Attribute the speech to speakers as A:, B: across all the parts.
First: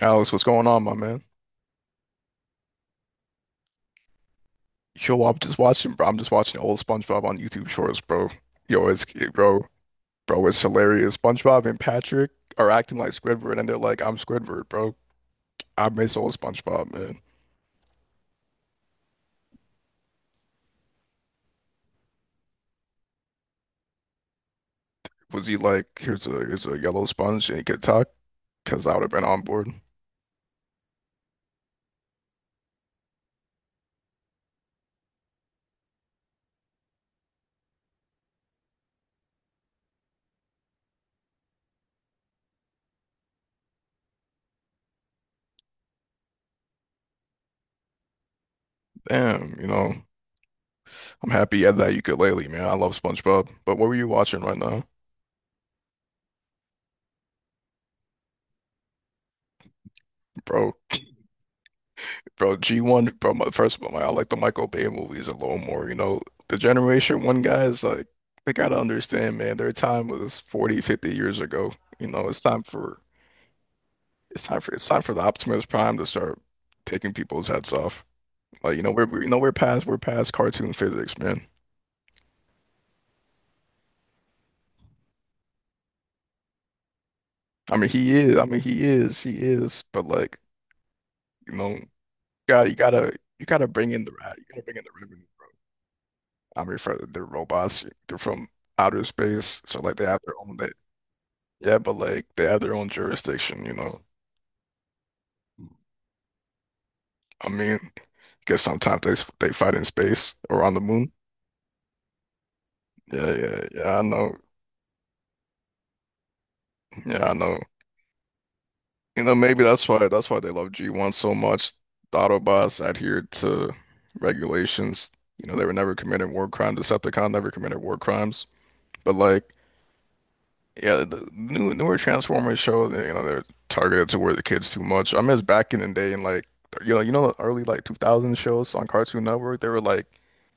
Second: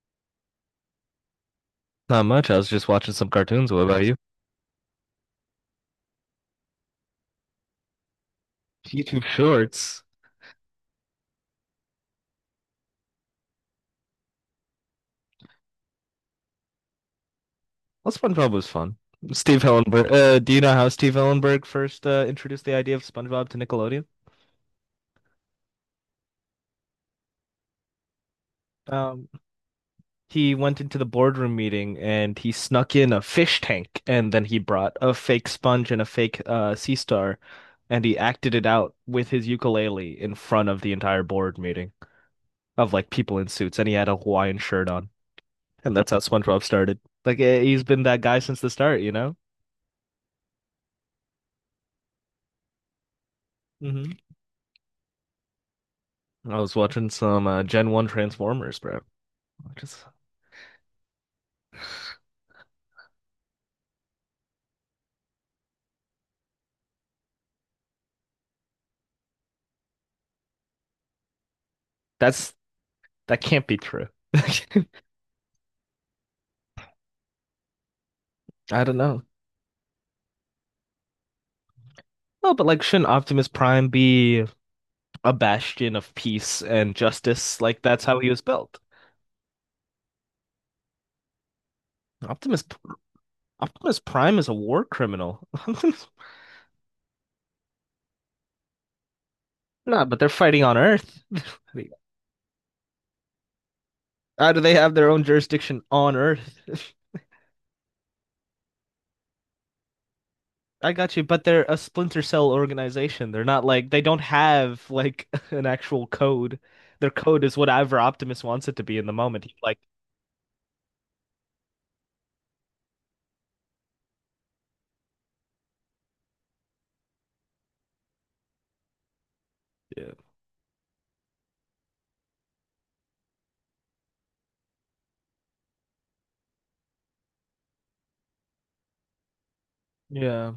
A: Alex, what's going on, my man?
B: Not much. I was just watching some cartoons. What about you?
A: Yo, I'm just watching, bro. I'm just watching old SpongeBob on YouTube Shorts, bro. Yo, it's
B: YouTube
A: bro,
B: Shorts.
A: bro, it's hilarious. SpongeBob and Patrick are acting like Squidward, and they're like, "I'm Squidward, bro." I miss old SpongeBob, man.
B: Well, SpongeBob was fun. Steve Hillenburg. Do you know how Steve Hillenburg first introduced the idea of SpongeBob to Nickelodeon?
A: Was he like, here's a yellow sponge and he could talk? Because I would have been
B: Um,
A: on board.
B: he went into the boardroom meeting and he snuck in a fish tank, and then he brought a fake sponge and a fake sea star, and he acted it out with his ukulele in front of the entire board meeting of like people in suits, and he had a Hawaiian shirt on, and that's how SpongeBob started. Like he's been that guy since the start, you know?
A: Damn, you know, I'm happy at that ukulele, man. I love SpongeBob. But what were you
B: Hmm.
A: watching right now,
B: I was watching some Gen 1 Transformers, bro. I just
A: bro? Bro, G1, bro, first of all, I like the Michael Bay movies a little more, you know. The Generation 1 guys, like, they gotta understand, man, their time was 40, 50 years ago. You know, it's
B: that's
A: time for,
B: that can't be true.
A: it's time for,
B: I
A: it's time for the Optimus Prime to start taking people's heads off. Like, you know,
B: don't know.
A: you know, we're past cartoon physics, man.
B: Oh, but like, shouldn't Optimus Prime be a bastion of peace and justice?
A: I
B: Like,
A: mean,
B: that's
A: he
B: how he
A: is,
B: was built.
A: but like, you know,
B: Optimus
A: gotta, you gotta,
B: Optimus Prime
A: you
B: is a
A: gotta bring in
B: war
A: the revenue.
B: criminal.
A: I mean, for the robots, they're from outer space, so like
B: Nah,
A: they
B: but
A: have
B: they're
A: their own.
B: fighting on Earth.
A: Yeah, but like they have their own jurisdiction, you know.
B: How do they have their own jurisdiction on Earth?
A: I mean, because sometimes they fight in space or on the
B: I
A: moon.
B: got you, but they're a splinter cell organization.
A: Yeah,
B: They're
A: yeah,
B: not like
A: yeah.
B: they
A: I
B: don't
A: know.
B: have like an actual code. Their
A: Yeah, I
B: code is
A: know.
B: whatever Optimus wants it to be in the
A: You know,
B: moment. He
A: maybe
B: like
A: that's why they love G1 so much. The Autobots adhered to regulations. You know, they were never committing war crimes. Decepticon never committed war crimes. But like,
B: yeah.
A: yeah, the newer Transformers show, you know, they're targeted toward the kids too much. I miss back in the day and like, you know, the early like 2000 shows on Cartoon Network. They were like,
B: Yeah.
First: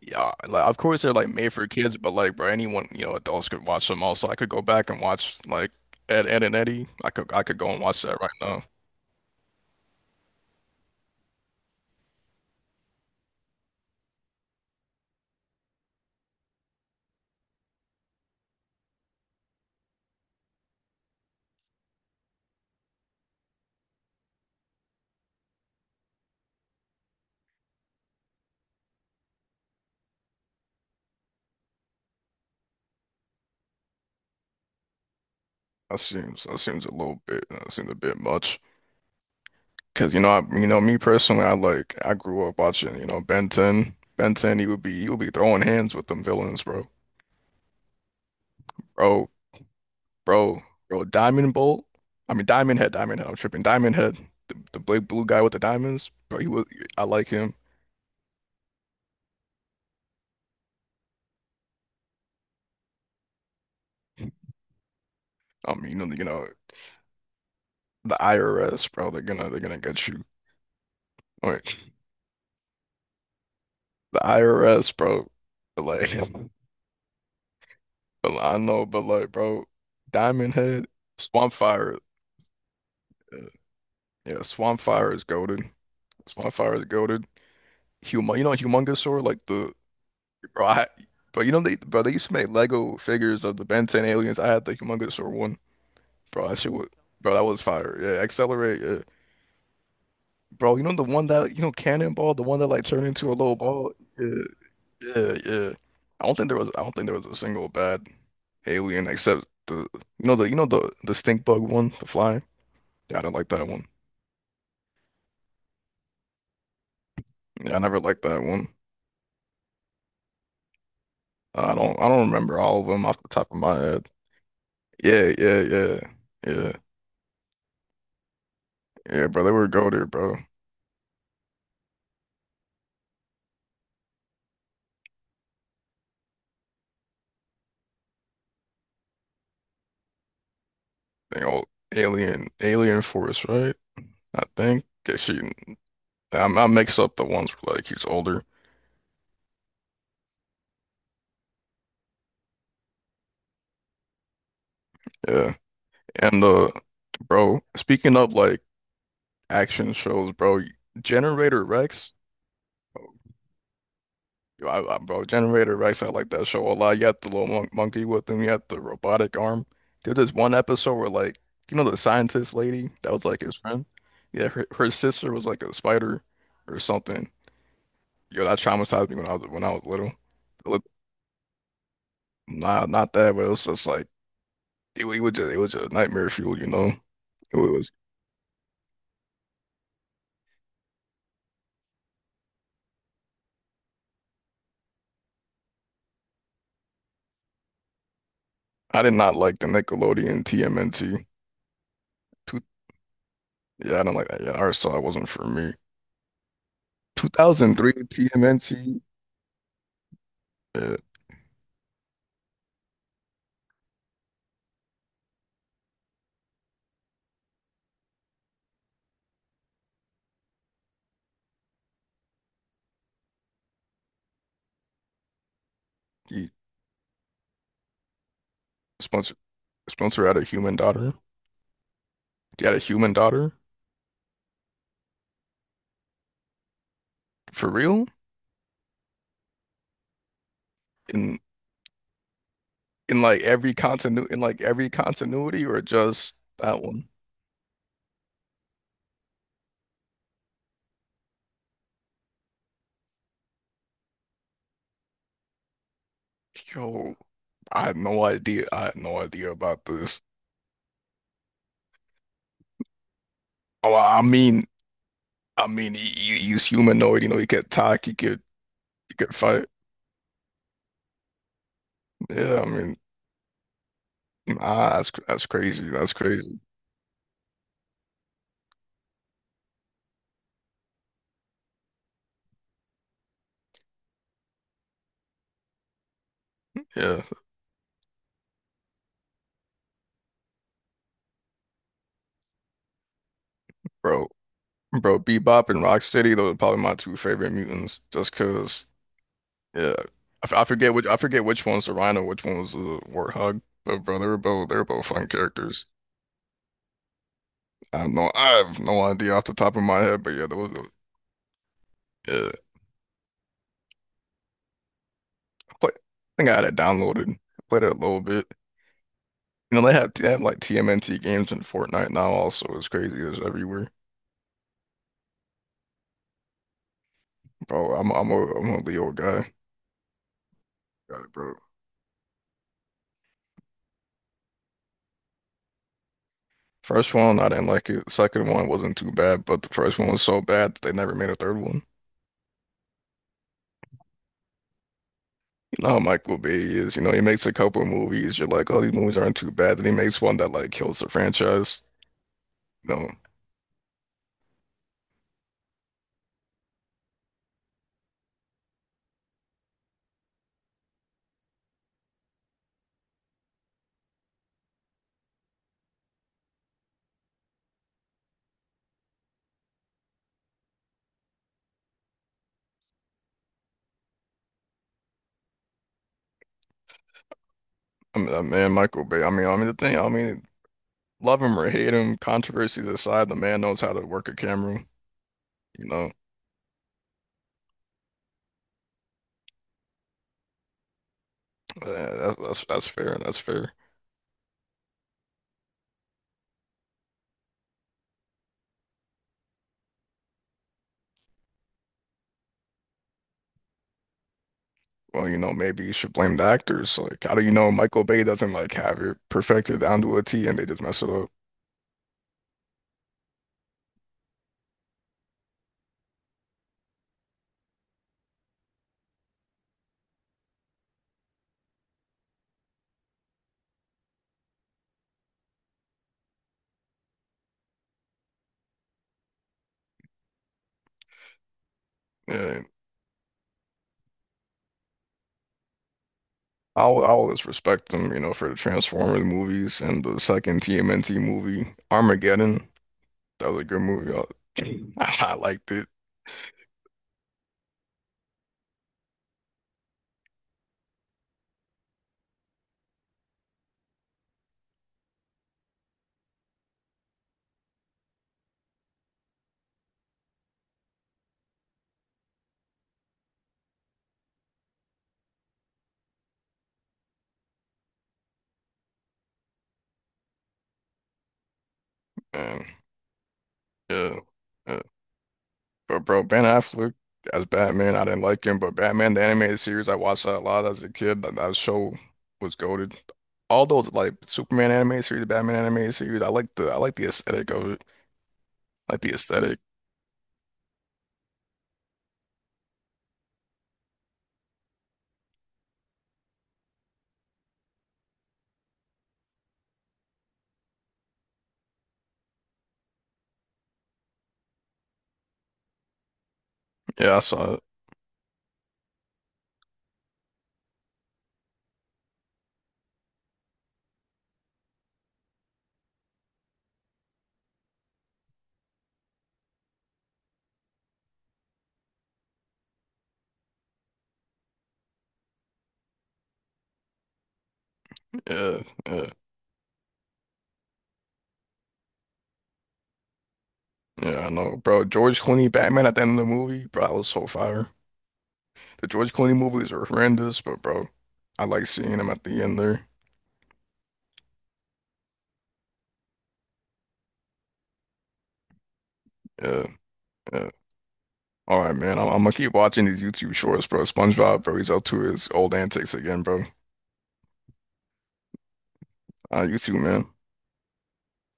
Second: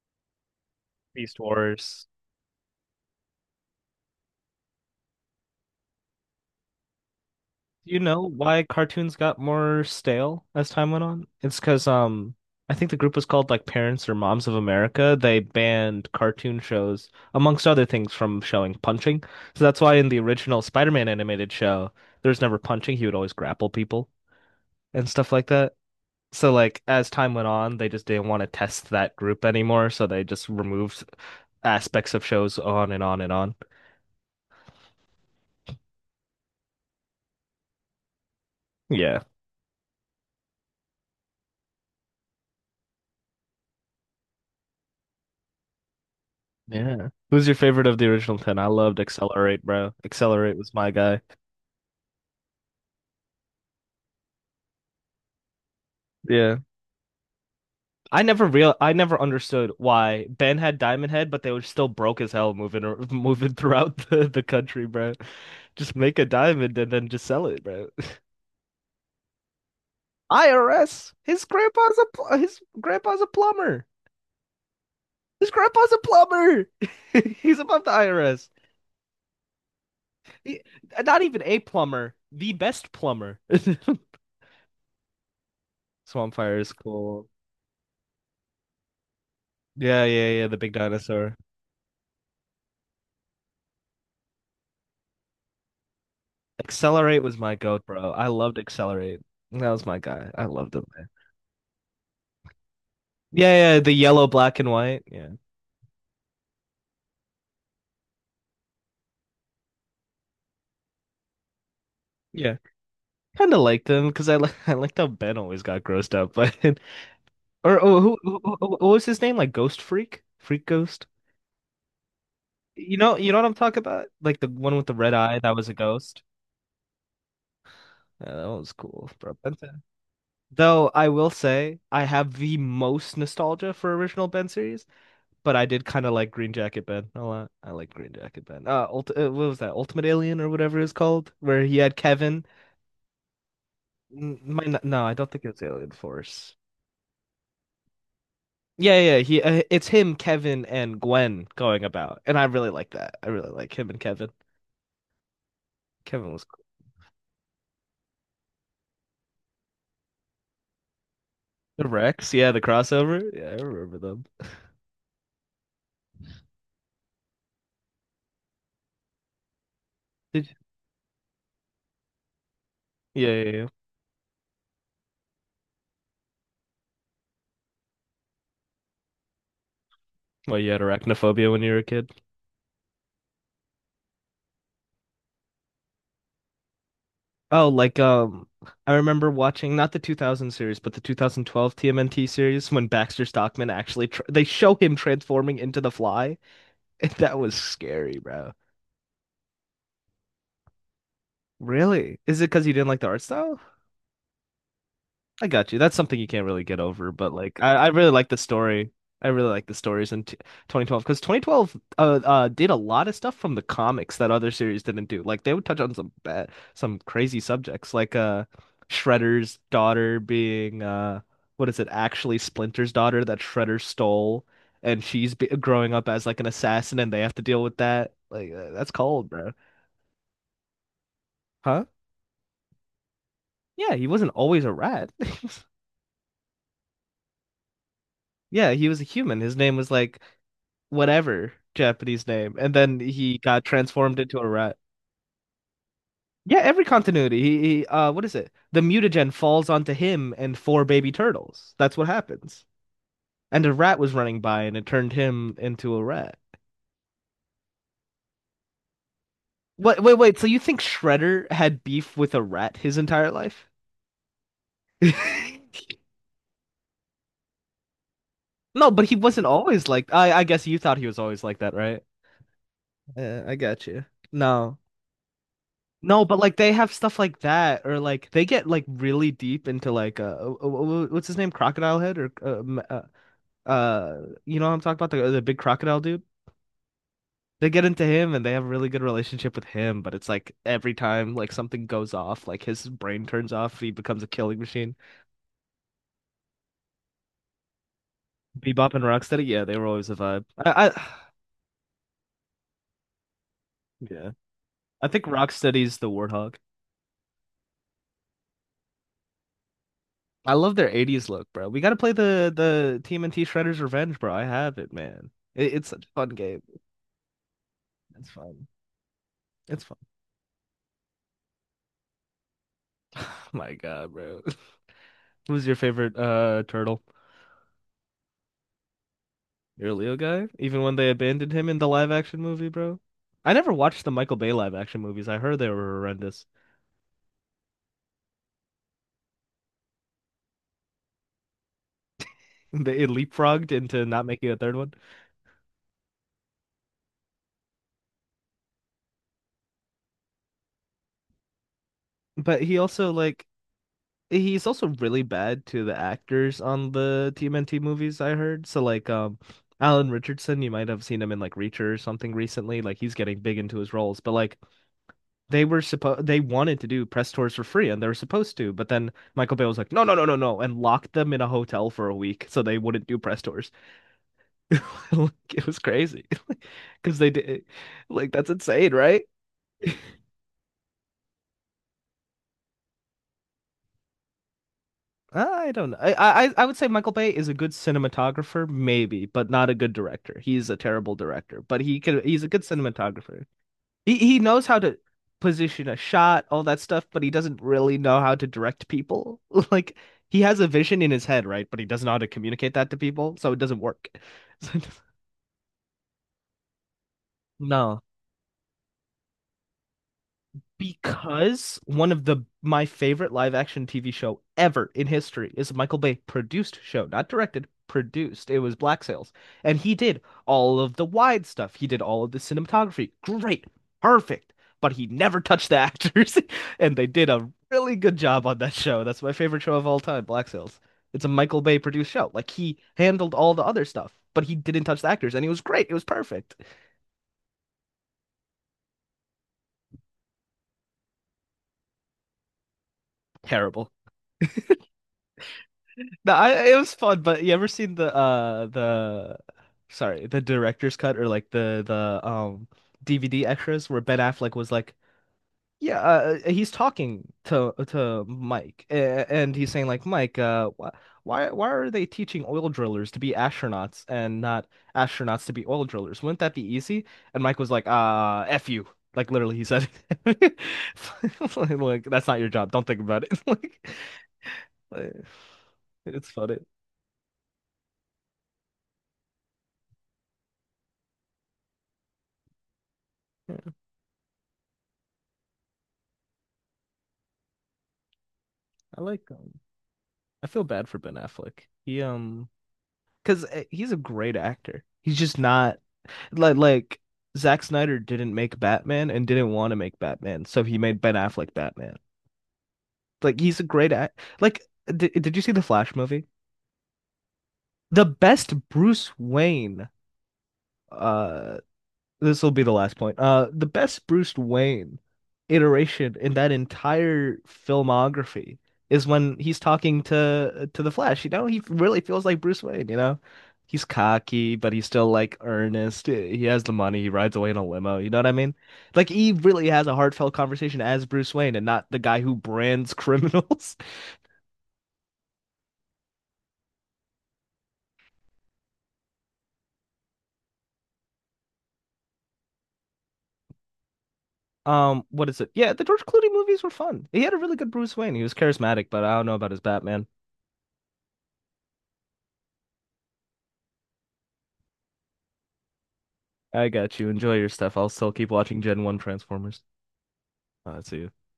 A: yeah, like of course they're like
B: Beast
A: made for kids,
B: Wars.
A: but like, bro, anyone, you know, adults could watch them also. I could go back and watch like Ed, Ed and Eddie. I could go and
B: You
A: watch that
B: know
A: right now.
B: why cartoons got more stale as time went on? It's 'cause I think the group was called like Parents or Moms of America. They banned cartoon shows, amongst other things, from showing punching. So that's why in the original Spider-Man animated show, there was never punching. He would always grapple people and stuff like that. So like as time went on, they just didn't want to test that group anymore, so they just removed aspects of shows on and on and on.
A: That seems a little bit that seems a bit much.
B: Yeah.
A: Cause you know you know me personally, I grew up watching, you know, Ben 10. Ben 10, he would be throwing hands with them villains, bro.
B: Yeah. Who's your favorite of the original 10? I loved
A: Bro,
B: Accelerate, bro. Accelerate
A: bro,
B: was my
A: bro,
B: guy.
A: Diamond Bolt. I mean Diamond Head, Diamond Head, I'm tripping. Diamond Head, the big blue guy with the diamonds, bro, he
B: Yeah.
A: was I like him.
B: I never understood why Ben had Diamond Head, but they were still broke as hell moving throughout the country, bro.
A: I
B: Just
A: mean, you know,
B: make
A: you
B: a
A: know.
B: diamond and then just sell it, bro.
A: The IRS, bro, they're gonna get you.
B: IRS.
A: Like
B: His grandpa's a plumber.
A: the IRS, bro.
B: His
A: But
B: grandpa's a
A: like,
B: plumber. He's above the
A: but like,
B: IRS.
A: I know, but like, bro, Diamond
B: He,
A: Head,
B: Not even
A: Swamp
B: a
A: Fire,
B: plumber, the best
A: uh,
B: plumber.
A: yeah, Swamp Fire is goaded. Swamp
B: Swampfire is
A: Fire is goaded.
B: cool.
A: You know, Humongousaur, like the,
B: Yeah, yeah, yeah. The
A: bro,
B: big dinosaur.
A: bro, you know they, bro, they used to make Lego figures of the Ben 10 aliens. I had the Humongousaur one, bro. That shit was,
B: Accelerate
A: bro,
B: was
A: that
B: my
A: was
B: goat,
A: fire.
B: bro.
A: Yeah,
B: I loved
A: Accelerate, yeah.
B: Accelerate. That was my guy. I loved
A: Bro, you
B: him,
A: know the
B: man.
A: one that, you know, Cannonball, the one that like turned into a little
B: Yeah, yeah.
A: ball.
B: The yellow,
A: Yeah.
B: black, and white. Yeah,
A: Yeah, yeah. I don't think there was I don't think there was a single bad alien except the stink bug one, the fly.
B: yeah.
A: Yeah, I didn't like
B: Kind of
A: that one.
B: liked him because I li I liked how Ben always got grossed up. But
A: Yeah, I
B: or
A: never
B: oh,
A: liked that one.
B: what was his name? Like Ghost Freak, Freak Ghost.
A: I don't remember all of them off the
B: You know what
A: top
B: I'm
A: of my
B: talking about?
A: head.
B: Like the one with the red
A: Yeah,
B: eye that
A: yeah,
B: was a
A: yeah.
B: ghost.
A: Yeah.
B: Yeah, that was cool,
A: Yeah,
B: bro.
A: bro, they
B: Ben
A: were
B: 10.
A: go there, bro.
B: Though I will say I have the most nostalgia for original Ben series, but I did kind of like Green Jacket Ben a lot. I like Green Jacket Ben. Ult What was that? Ultimate Alien or whatever it was called,
A: They
B: where
A: all
B: he had Kevin.
A: Alien Force, right?
B: N-
A: I
B: might
A: think.
B: not- No, I
A: Yeah,
B: don't
A: she
B: think it was Alien
A: I,
B: Force.
A: I mix up the ones where like he's older.
B: Yeah, yeah, he. It's him, Kevin, and Gwen going about, and I really like that. I really like him and Kevin.
A: Yeah.
B: Kevin was
A: And
B: cool.
A: bro, speaking of like action shows, bro, Generator
B: The
A: Rex.
B: Rex, yeah, the crossover. Yeah, I remember them.
A: Yo, bro, Generator Rex, I like that show a lot. You had the little monkey with him, you had the robotic arm. There's this
B: Did
A: one
B: you?
A: episode where, like, you know, the scientist lady that was
B: Yeah,
A: like
B: yeah,
A: his
B: yeah.
A: friend. Yeah, her sister was like a spider or something. Yo, that traumatized me when I was little.
B: Well, you had
A: Look,
B: arachnophobia when you were a kid.
A: nah, not that, but it was just like, it was just nightmare fuel, you know. It
B: Oh,
A: was
B: like I remember watching not the 2000 series, but the 2012 TMNT series when Baxter Stockman actually tr they show him transforming into the Fly, that was scary, bro.
A: I did not like the Nickelodeon TMNT.
B: Really? Is it
A: Two,
B: because you didn't like the art style?
A: yeah, I don't like that. Yeah, I saw it wasn't for
B: I got
A: me.
B: you. That's something you can't really get over, but like I
A: 2003
B: really like the story.
A: TMNT.
B: I really like the stories in t
A: Yeah,
B: 2012 because 2012 did a lot of stuff from the comics that other series didn't do. Like they would touch on some bad, some crazy subjects, like Shredder's daughter being what is it, actually Splinter's daughter that Shredder stole, and she's be growing up as like an
A: he-
B: assassin, and they have to deal with that. Like that's cold, bro.
A: Spencer had a human daughter.
B: Huh?
A: He had a human daughter
B: Yeah, he wasn't always a rat.
A: for real,
B: Yeah, he was a human. His name was like
A: in
B: whatever Japanese name, and then he got transformed into
A: in
B: a
A: like
B: rat.
A: every continuity or just
B: Yeah,
A: that
B: every
A: one.
B: continuity. He What is it? The mutagen falls onto him and four baby turtles. That's what happens. And a rat was running by, and it turned him into a rat.
A: Yo, I had no idea. I had no idea about
B: Wait, wait,
A: this.
B: wait. So you think Shredder had beef with a rat his entire life?
A: Oh, I mean, he's humanoid. You know, he could talk. He could
B: No, but
A: he
B: he
A: could
B: wasn't
A: fight.
B: always like. I guess you thought he was always like that, right?
A: Yeah, I mean,
B: Yeah, I got you. No.
A: that's crazy. That's
B: No, but like
A: crazy.
B: they have stuff like that, or like they get like really deep into like what's his name, Crocodile Head, or you know what I'm talking about, the big crocodile dude.
A: Yeah,
B: They get into him and they have a really good relationship with him, but it's like every time like something goes off, like his brain turns off, he becomes
A: bro,
B: a killing machine.
A: bro, Bebop and Rocksteady. Those are probably my two favorite mutants. Just cause.
B: Bebop and Rocksteady, yeah, they were
A: Yeah,
B: always a vibe.
A: I forget which
B: I
A: I forget which one's the rhino, which one was the warthog. But bro,
B: yeah,
A: they're both
B: I think
A: fun characters.
B: Rocksteady's the Warthog.
A: I have no idea off the top of my head, but yeah,
B: I love their 80s look, bro. We got to play
A: yeah.
B: the TMNT Shredder's Revenge, bro. I have it, man. It's
A: I
B: such a fun
A: think I
B: game.
A: had it downloaded. I played it a little
B: It's
A: bit.
B: fun.
A: You
B: It's
A: know they
B: fun.
A: have they have like TMNT games in Fortnite now. Also, it's crazy. It's
B: My
A: everywhere,
B: God, bro. Who's your favorite turtle?
A: bro. I'm a Leo guy.
B: You're a Leo guy? Even when they
A: Got it,
B: abandoned
A: bro.
B: him in the live action movie, bro? I never watched the Michael Bay live action movies. I heard they were horrendous.
A: First one, I didn't like it. Second one wasn't too bad, but the first one was so bad that they never made a third one.
B: They it leapfrogged into not making a third one.
A: No, Michael Bay is, you know, he makes a couple of movies. You're like, oh, these movies aren't too bad. Then he makes one that like kills the franchise.
B: But he
A: No,
B: also like he's also really bad to the actors on the TMNT movies, I heard. So like Alan Richardson, you might have seen him in like Reacher or something recently. Like he's getting big into his roles. But like they were supposed they wanted to do press tours for free and they were supposed to, but then Michael Bay was like, no, no, no, no, no, and locked them in a hotel for a week so they wouldn't do press tours. It was crazy because they did
A: I
B: like
A: mean,
B: that's
A: man,
B: insane,
A: Michael Bay.
B: right?
A: I mean, the thing. I mean, love him or hate him, controversies aside, the man knows how to work a camera.
B: I
A: You
B: don't know.
A: know,
B: I would say Michael Bay is a good cinematographer, maybe, but not a good director. He's a terrible director, but
A: That's
B: he's a good
A: that's that's fair. That's
B: cinematographer.
A: fair.
B: He knows how to position a shot, all that stuff, but he doesn't really know how to direct people. Like he has a vision in his head, right? But he doesn't know how to communicate that to people, so it doesn't work. So
A: Well, you know, maybe you should blame the actors. Like, how do you know
B: no.
A: Michael Bay doesn't like have it perfected down to a T, and they just mess it up?
B: Because one of the my favorite live action TV show ever in history is a Michael Bay produced show, not directed, produced. It was Black Sails, and he did all of the wide stuff. He did all of the cinematography. Great, perfect. But he never touched the actors, and they did a really good job on that show. That's my favorite show of all time, Black Sails. It's a Michael Bay produced show. Like
A: Yeah,
B: he handled all the other stuff, but he didn't touch the actors, and it was great. It was perfect.
A: I always respect them, you know, for the Transformers movies and the second TMNT movie, Armageddon. That was a good
B: Terrible.
A: movie. I, I liked it.
B: No, I, It was fun, but you ever seen the sorry, the director's cut or like the DVD extras where Ben Affleck was like, yeah, he's talking to Mike, and he's saying like, Mike, wh why are they teaching oil drillers to be astronauts and not astronauts to be oil drillers? Wouldn't that be easy? And Mike was like, F you. Like literally he said it. Like, that's not your
A: And
B: job. Don't think about it.
A: yeah, yeah.
B: Like,
A: But bro,
B: it's
A: Ben
B: funny.
A: Affleck as Batman, I didn't like him. But Batman, the animated series, I watched that a lot as a kid. That show was goated. All those like Superman animated series, Batman animated series, I like the aesthetic of it. Like
B: I
A: the
B: like
A: aesthetic.
B: I feel bad for Ben Affleck. He um cuz he's a great actor. He's just not like like Zack Snyder didn't make Batman and didn't want to make Batman, so he made Ben Affleck Batman. Like he's a great act. Like did you see the Flash movie?
A: Yeah, I saw it.
B: The best Bruce Wayne uh this will be the last point. The best Bruce Wayne iteration in that entire filmography is when he's talking to the Flash. You know, he really feels like Bruce Wayne. You know, he's cocky, but he's still like earnest. He has the money. He rides away in a limo. You know what I mean?
A: Yeah,
B: Like
A: yeah,
B: he really has a heartfelt conversation as Bruce Wayne, and not the guy who brands criminals.
A: yeah. I know, bro. George Clooney Batman at the end of the movie, bro, that was so fire. The George Clooney movies are horrendous, but bro, I like seeing him at the end there.
B: What is it? Yeah, the George Clooney movies were fun. He had a really good Bruce Wayne. He was charismatic, but I don't know about his
A: Yeah,
B: Batman.
A: yeah. All right, man. I'm gonna keep watching these YouTube shorts, bro. SpongeBob, bro. He's up to his old antics again, bro.
B: I got you. Enjoy your stuff. I'll still keep watching Gen 1
A: You
B: Transformers.
A: too, man.
B: See you.